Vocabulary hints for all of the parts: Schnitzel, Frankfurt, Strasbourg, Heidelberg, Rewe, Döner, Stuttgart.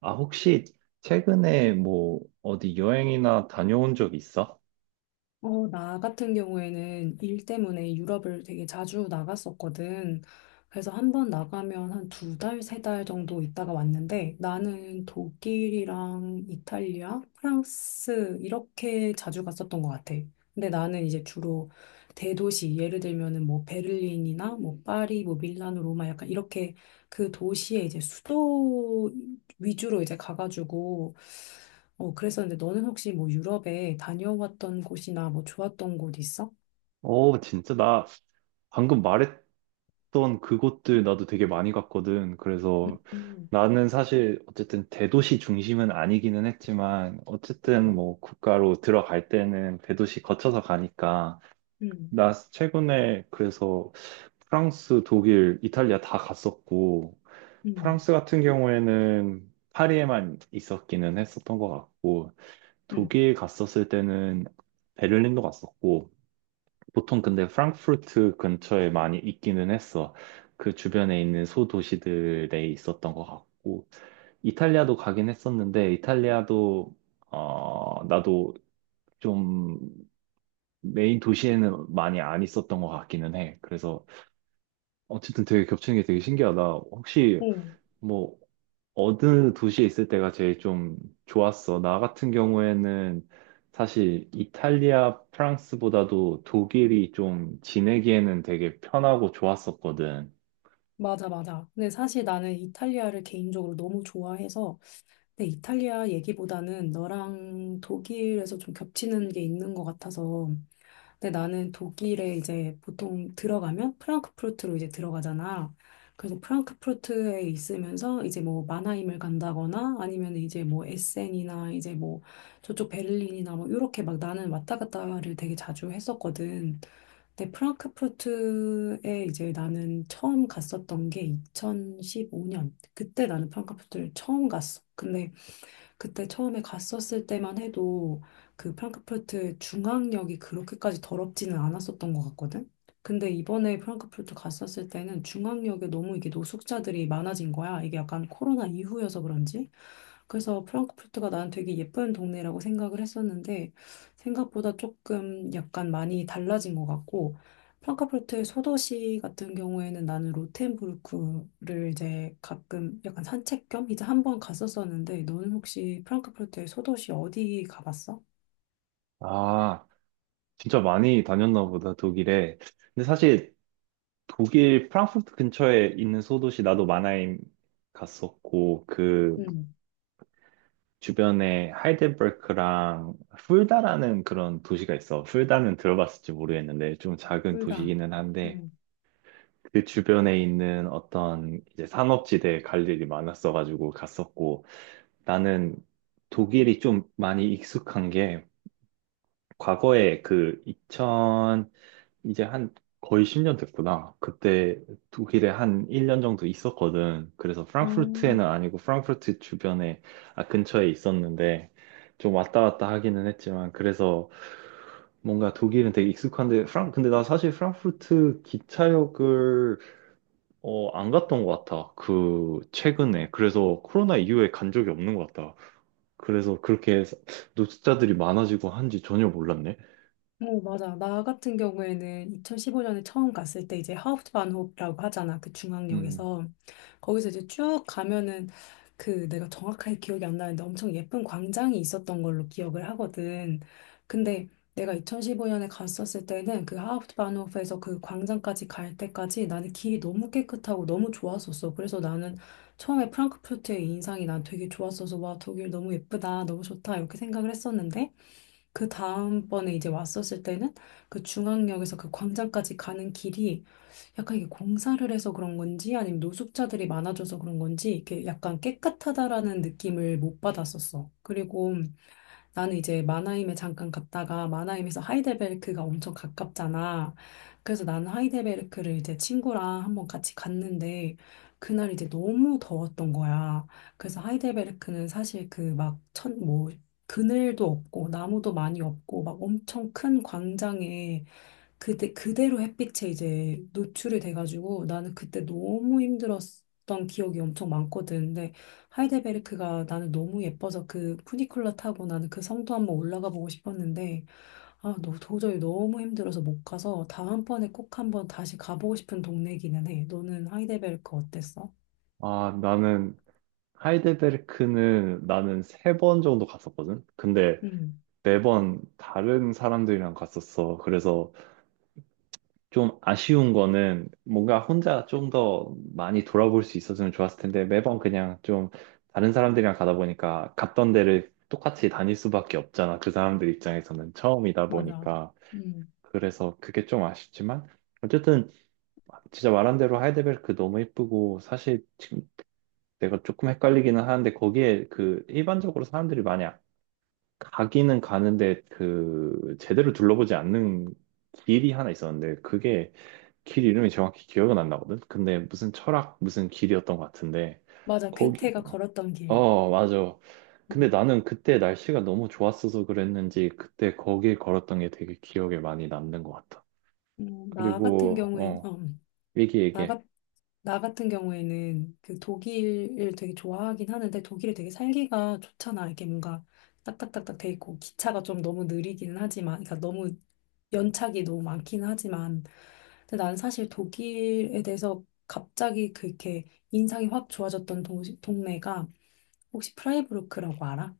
아, 혹시 최근에 뭐 어디 여행이나 다녀온 적 있어? 어, 나 같은 경우에는 일 때문에 유럽을 되게 자주 나갔었거든. 그래서 한번 나가면 한 두 달, 세 달 정도 있다가 왔는데 나는 독일이랑 이탈리아, 프랑스 이렇게 자주 갔었던 것 같아. 근데 나는 이제 주로 대도시, 예를 들면은 뭐 베를린이나 뭐 파리, 뭐 밀라노, 로마 약간 이렇게 그 도시의 이제 수도 위주로 이제 가가지고 그랬었는데 너는 혹시 뭐 유럽에 다녀왔던 곳이나 뭐 좋았던 곳 있어? 어, 진짜 나 방금 말했던 그곳들 나도 되게 많이 갔거든. 그래서 음. 나는 사실 어쨌든 대도시 중심은 아니기는 했지만 어쨌든 뭐 국가로 들어갈 때는 대도시 거쳐서 가니까 음, 나 최근에 그래서 프랑스, 독일, 이탈리아 다 갔었고, 음, 프랑스 같은 경우에는 파리에만 있었기는 했었던 것 같고, 음. 독일 갔었을 때는 베를린도 갔었고, 보통 근데 프랑크푸르트 근처에 많이 있기는 했어. 그 주변에 있는 소도시들에 있었던 것 같고, 이탈리아도 가긴 했었는데, 이탈리아도, 나도 좀 메인 도시에는 많이 안 있었던 것 같기는 해. 그래서 어쨌든 되게 겹치는 게 되게 신기하다. 혹시 오, 뭐 어느 도시에 있을 때가 제일 좀 좋았어? 나 같은 경우에는 사실 이탈리아, 프랑스보다도 독일이 좀 지내기에는 되게 편하고 좋았었거든. 맞아, 맞아. 근데 사실 나는 이탈리아를 개인적으로 너무 좋아해서, 근데 이탈리아 얘기보다는 너랑 독일에서 좀 겹치는 게 있는 것 같아서, 근데 나는 독일에 이제 보통 들어가면 프랑크푸르트로 이제 들어가잖아. 그래서 프랑크푸르트에 있으면서 이제 뭐 마나임을 간다거나 아니면 이제 뭐 에센이나 이제 뭐 저쪽 베를린이나 뭐 이렇게 막 나는 왔다 갔다를 되게 자주 했었거든. 근데 프랑크푸르트에 이제 나는 처음 갔었던 게 2015년. 그때 나는 프랑크푸르트를 처음 갔어. 근데 그때 처음에 갔었을 때만 해도 그 프랑크푸르트 중앙역이 그렇게까지 더럽지는 않았었던 것 같거든? 근데 이번에 프랑크푸르트 갔었을 때는 중앙역에 너무 이게 노숙자들이 많아진 거야. 이게 약간 코로나 이후여서 그런지. 그래서 프랑크푸르트가 난 되게 예쁜 동네라고 생각을 했었는데 생각보다 조금 약간 많이 달라진 것 같고 프랑크푸르트의 소도시 같은 경우에는 나는 로텐부르크를 이제 가끔 약간 산책 겸 이제 한 번 갔었었는데 너는 혹시 프랑크푸르트의 소도시 어디 가봤어? 아, 진짜 많이 다녔나 보다, 독일에. 근데 사실 독일 프랑크푸르트 근처에 있는 소도시 나도 마나임 갔었고, 그 응, 주변에 하이델베르크랑 풀다라는 그런 도시가 있어. 풀다는 들어봤을지 모르겠는데 좀 작은 둘 다. 도시기는 한데 응. 그 주변에 있는 어떤 이제 상업지대에 갈 일이 많았어가지고 갔었고, 나는 독일이 좀 많이 익숙한 게 과거에 그 2000, 이제 한 거의 10년 됐구나. 그때 독일에 한 1년 정도 있었거든. 그래서 어, 프랑크푸르트에는 아니고 프랑크푸르트 주변에, 아, 근처에 있었는데 좀 왔다 갔다 하기는 했지만 그래서 뭔가 독일은 되게 익숙한데 프랑 근데 나 사실 프랑크푸르트 기차역을 안 갔던 것 같아. 그, 최근에. 그래서 코로나 이후에 간 적이 없는 것 같다. 그래서 그렇게 해서 노숙자들이 많아지고 한지 전혀 몰랐네. 어, 맞아. 나 같은 경우에는 2015년에 처음 갔을 때 이제 하우프트반호프라고 하잖아. 그 음. 중앙역에서. 거기서 이제 쭉 가면은 그 내가 정확하게 기억이 안 나는데 엄청 예쁜 광장이 있었던 걸로 기억을 하거든. 근데 내가 2015년에 갔었을 때는 그 하프트바노프에서 그 광장까지 갈 때까지 나는 길이 너무 깨끗하고 너무 좋았었어. 그래서 나는 처음에 프랑크푸르트의 인상이 난 되게 좋았어서 와, 독일 너무 예쁘다, 너무 좋다 이렇게 생각을 했었는데 그 다음번에 이제 왔었을 때는 그 중앙역에서 그 광장까지 가는 길이 약간 이게 공사를 해서 그런 건지 아니면 노숙자들이 많아져서 그런 건지 이렇게 약간 깨끗하다라는 느낌을 못 받았었어. 그리고 나는 이제 마나임에 잠깐 갔다가 마나임에서 하이델베르크가 엄청 가깝잖아. 그래서 나는 하이델베르크를 이제 친구랑 한번 같이 갔는데 그날 이제 너무 더웠던 거야. 그래서 하이델베르크는 사실 그 막 천 뭐 그늘도 없고 나무도 많이 없고 막 엄청 큰 광장에 그대로 햇빛에 이제 노출이 돼가지고 나는 그때 너무 힘들었던 기억이 엄청 많거든. 근데 하이델베르크가 나는 너무 예뻐서 그 푸니쿨러 타고 나는 그 성도 한번 올라가 보고 싶었는데 아, 너, 도저히 너무 힘들어서 못 가서 다음번에 꼭 한번 다시 가보고 싶은 동네기는 해. 너는 하이델베르크 어땠어? 아, 하이델베르크는 나는 3번 정도 갔었거든? 근데 응, 매번 다른 사람들이랑 갔었어. 그래서 좀 아쉬운 거는 뭔가 혼자 좀 더 많이 돌아볼 수 있었으면 좋았을 텐데 매번 그냥 좀 다른 사람들이랑 가다 보니까 갔던 데를 똑같이 다닐 수밖에 없잖아. 그 사람들 입장에서는 처음이다 맞아. 보니까. 응, 그래서 그게 좀 아쉽지만 어쨌든 진짜 말한 대로 하이데베르크 너무 예쁘고 사실 지금 내가 조금 헷갈리기는 하는데 거기에 그 일반적으로 사람들이 많이 가기는 가는데 그 제대로 둘러보지 않는 길이 하나 있었는데 그게 길 이름이 정확히 기억은 안 나거든? 근데 무슨 철학, 무슨 길이었던 것 같은데, 맞아. 거기, 괴테가 걸었던 길. 맞아. 근데 응, 나는 그때 날씨가 너무 좋았어서 그랬는지, 그때 거길 걸었던 게 되게 기억에 많이 남는 것 같아. 나 같은 그리고, 경우엔, 어, 얘기, 나 얘기. 같은 나 같은 경우에는 그 독일을 되게 좋아하긴 하는데 독일이 되게 살기가 좋잖아. 이게 뭔가 딱딱딱딱 돼 있고 기차가 좀 너무 느리기는 하지만 그러니까 너무 연착이 너무 많긴 하지만 근데 난 사실 독일에 대해서 갑자기 그렇게 인상이 확 좋아졌던 도시, 동네가 혹시 프라이부르크라고 알아?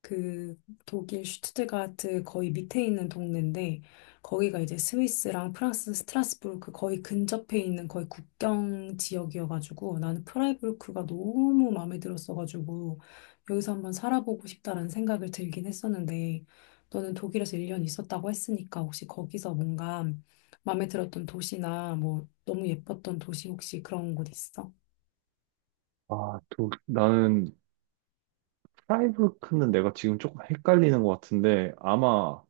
그 독일 슈투트가르트 거의 밑에 있는 동네인데 거기가 이제 스위스랑 프랑스 스트라스부르크 거의 근접해 있는 거의 국경 지역이어가지고 나는 프라이부르크가 너무 마음에 들었어가지고 여기서 한번 살아보고 싶다라는 생각을 들긴 했었는데 너는 독일에서 1년 있었다고 했으니까 혹시 거기서 뭔가 마음에 들었던 도시나 뭐 너무 예뻤던 도시 혹시 그런 곳 있어? 아, 또, 프라이브르크는 내가 지금 조금 헷갈리는 것 같은데, 아마,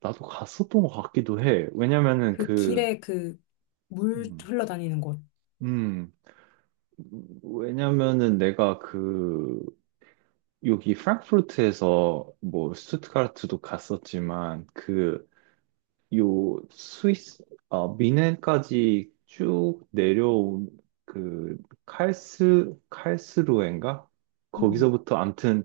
나도 갔었던 것 같기도 해. 그 길에 그 물 음, 흘러다니는 곳. 음, 왜냐면은 내가 그, 여기 프랑크푸르트에서 뭐 슈투트가르트도 갔었지만 그 요 스위스 아 미넨까지 쭉 내려온 그 칼스루엔가 음. 거기서부터 암튼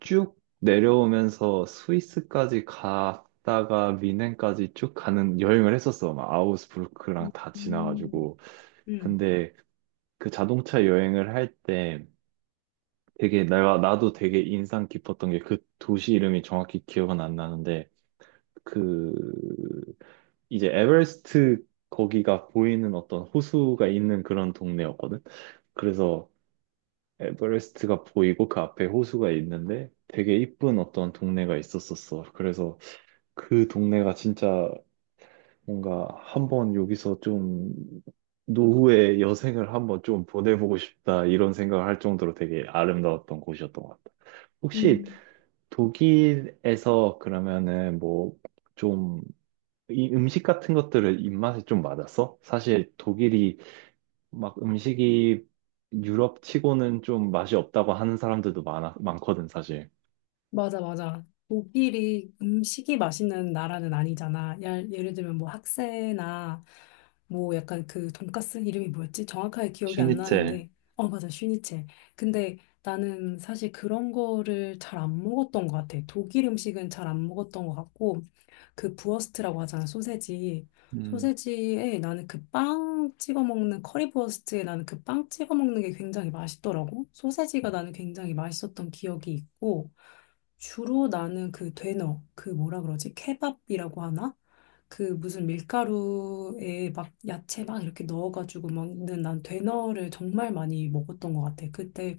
쭉 내려오면서 스위스까지 갔다가 미넨까지 쭉 가는 여행을 했었어. 막 아우스부르크랑 다 음. 지나가지고. 음. 근데 그 자동차 여행을 할때 되게 내가 나도 되게 인상 깊었던 게 그 도시 이름이 정확히 기억은 안 나는데 그 이제 에베레스트 거기가 보이는 어떤 호수가 있는 그런 동네였거든. 그래서 에베레스트가 보이고 그 앞에 호수가 있는데 되게 이쁜 어떤 동네가 있었었어. 그래서 그 동네가 진짜 뭔가 한번 여기서 좀 노후의 여생을 한번 좀 보내보고 싶다 이런 생각을 할 정도로 되게 아름다웠던 곳이었던 것 같아. 혹시 음. 독일에서 그러면은 뭐 좀 이 음식 같은 것들을 입맛에 좀 맞았어? 사실 독일이 막 음식이 유럽 치고는 좀 맛이 없다고 하는 사람들도 많거든, 사실. 맞아, 맞아. 독일이 음식이 맛있는 나라는 아니잖아. 예를 들면 뭐 학세나 뭐 약간 그 돈가스 이름이 뭐였지? 정확하게 기억이 안 슈니첼. 나는데. 어, 맞아. 슈니체. 근데 나는 사실 그런 거를 잘 안 먹었던 것 같아. 독일 음식은 잘 안 먹었던 것 같고, 그 부어스트라고 하잖아. 소세지. 음. 소세지에 나는 그 빵 찍어 먹는 커리부어스트에 나는 그 빵 찍어 먹는 게 굉장히 맛있더라고. 소세지가 나는 굉장히 맛있었던 기억이 있고, 주로 나는 그 되너, 그 뭐라 그러지? 케밥이라고 하나? 그 무슨 밀가루에 막 야채 막 이렇게 넣어가지고 먹는 난 되너를 정말 많이 먹었던 것 같아. 그때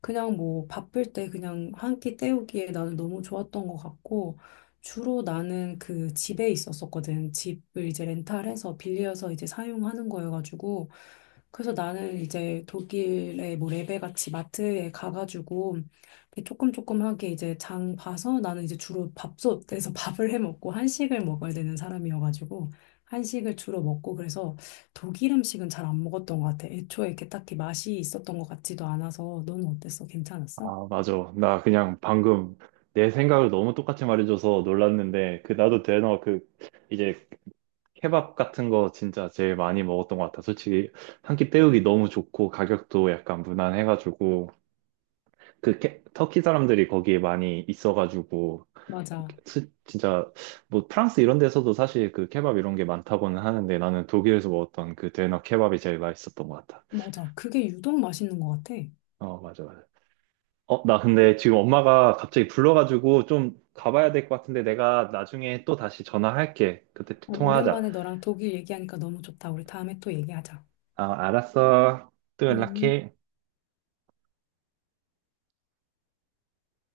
그냥 뭐 바쁠 때 그냥 한 끼 때우기에 나는 너무 좋았던 것 같고 주로 나는 그 집에 있었었거든. 집을 이제 렌탈해서 빌려서 이제 사용하는 거여가지고 그래서 나는 이제 독일의 뭐 레베 같이 마트에 가가지고 이렇게 조금 조금하게 이제 장 봐서 나는 이제 주로 밥솥에서 밥을 해 먹고 한식을 먹어야 되는 사람이어가지고 한식을 주로 먹고 그래서 독일 음식은 잘 안 먹었던 것 같아. 애초에 이렇게 딱히 맛이 있었던 것 같지도 않아서 너는 어땠어? 괜찮았어? 아, 맞아. 나 그냥 방금 내 생각을 너무 똑같이 말해줘서 놀랐는데, 그, 나도 대너 그, 이제 케밥 같은 거 진짜 제일 많이 먹었던 것 같아. 솔직히 한 끼 때우기 너무 좋고, 가격도 약간 무난해가지고, 그 터키 사람들이 거기에 많이 있어가지고 맞아. 진짜 뭐 프랑스 이런 데서도 사실 그 케밥 이런 게 많다고는 하는데 나는 독일에서 먹었던 그 데너 케밥이 제일 맛있었던 것 같아. 맞아. 그게 유독 맛있는 것 같아. 어, 맞아, 맞아. 어, 나 근데 지금 엄마가 갑자기 불러가지고 좀 가봐야 될 것 같은데 내가 나중에 또 다시 전화할게. 그때 또 어, 통화하자. 오랜만에 너랑 독일 얘기하니까 너무 좋다. 우리 다음에 또 얘기하자. 아, 알았어. 또 음. 연락해.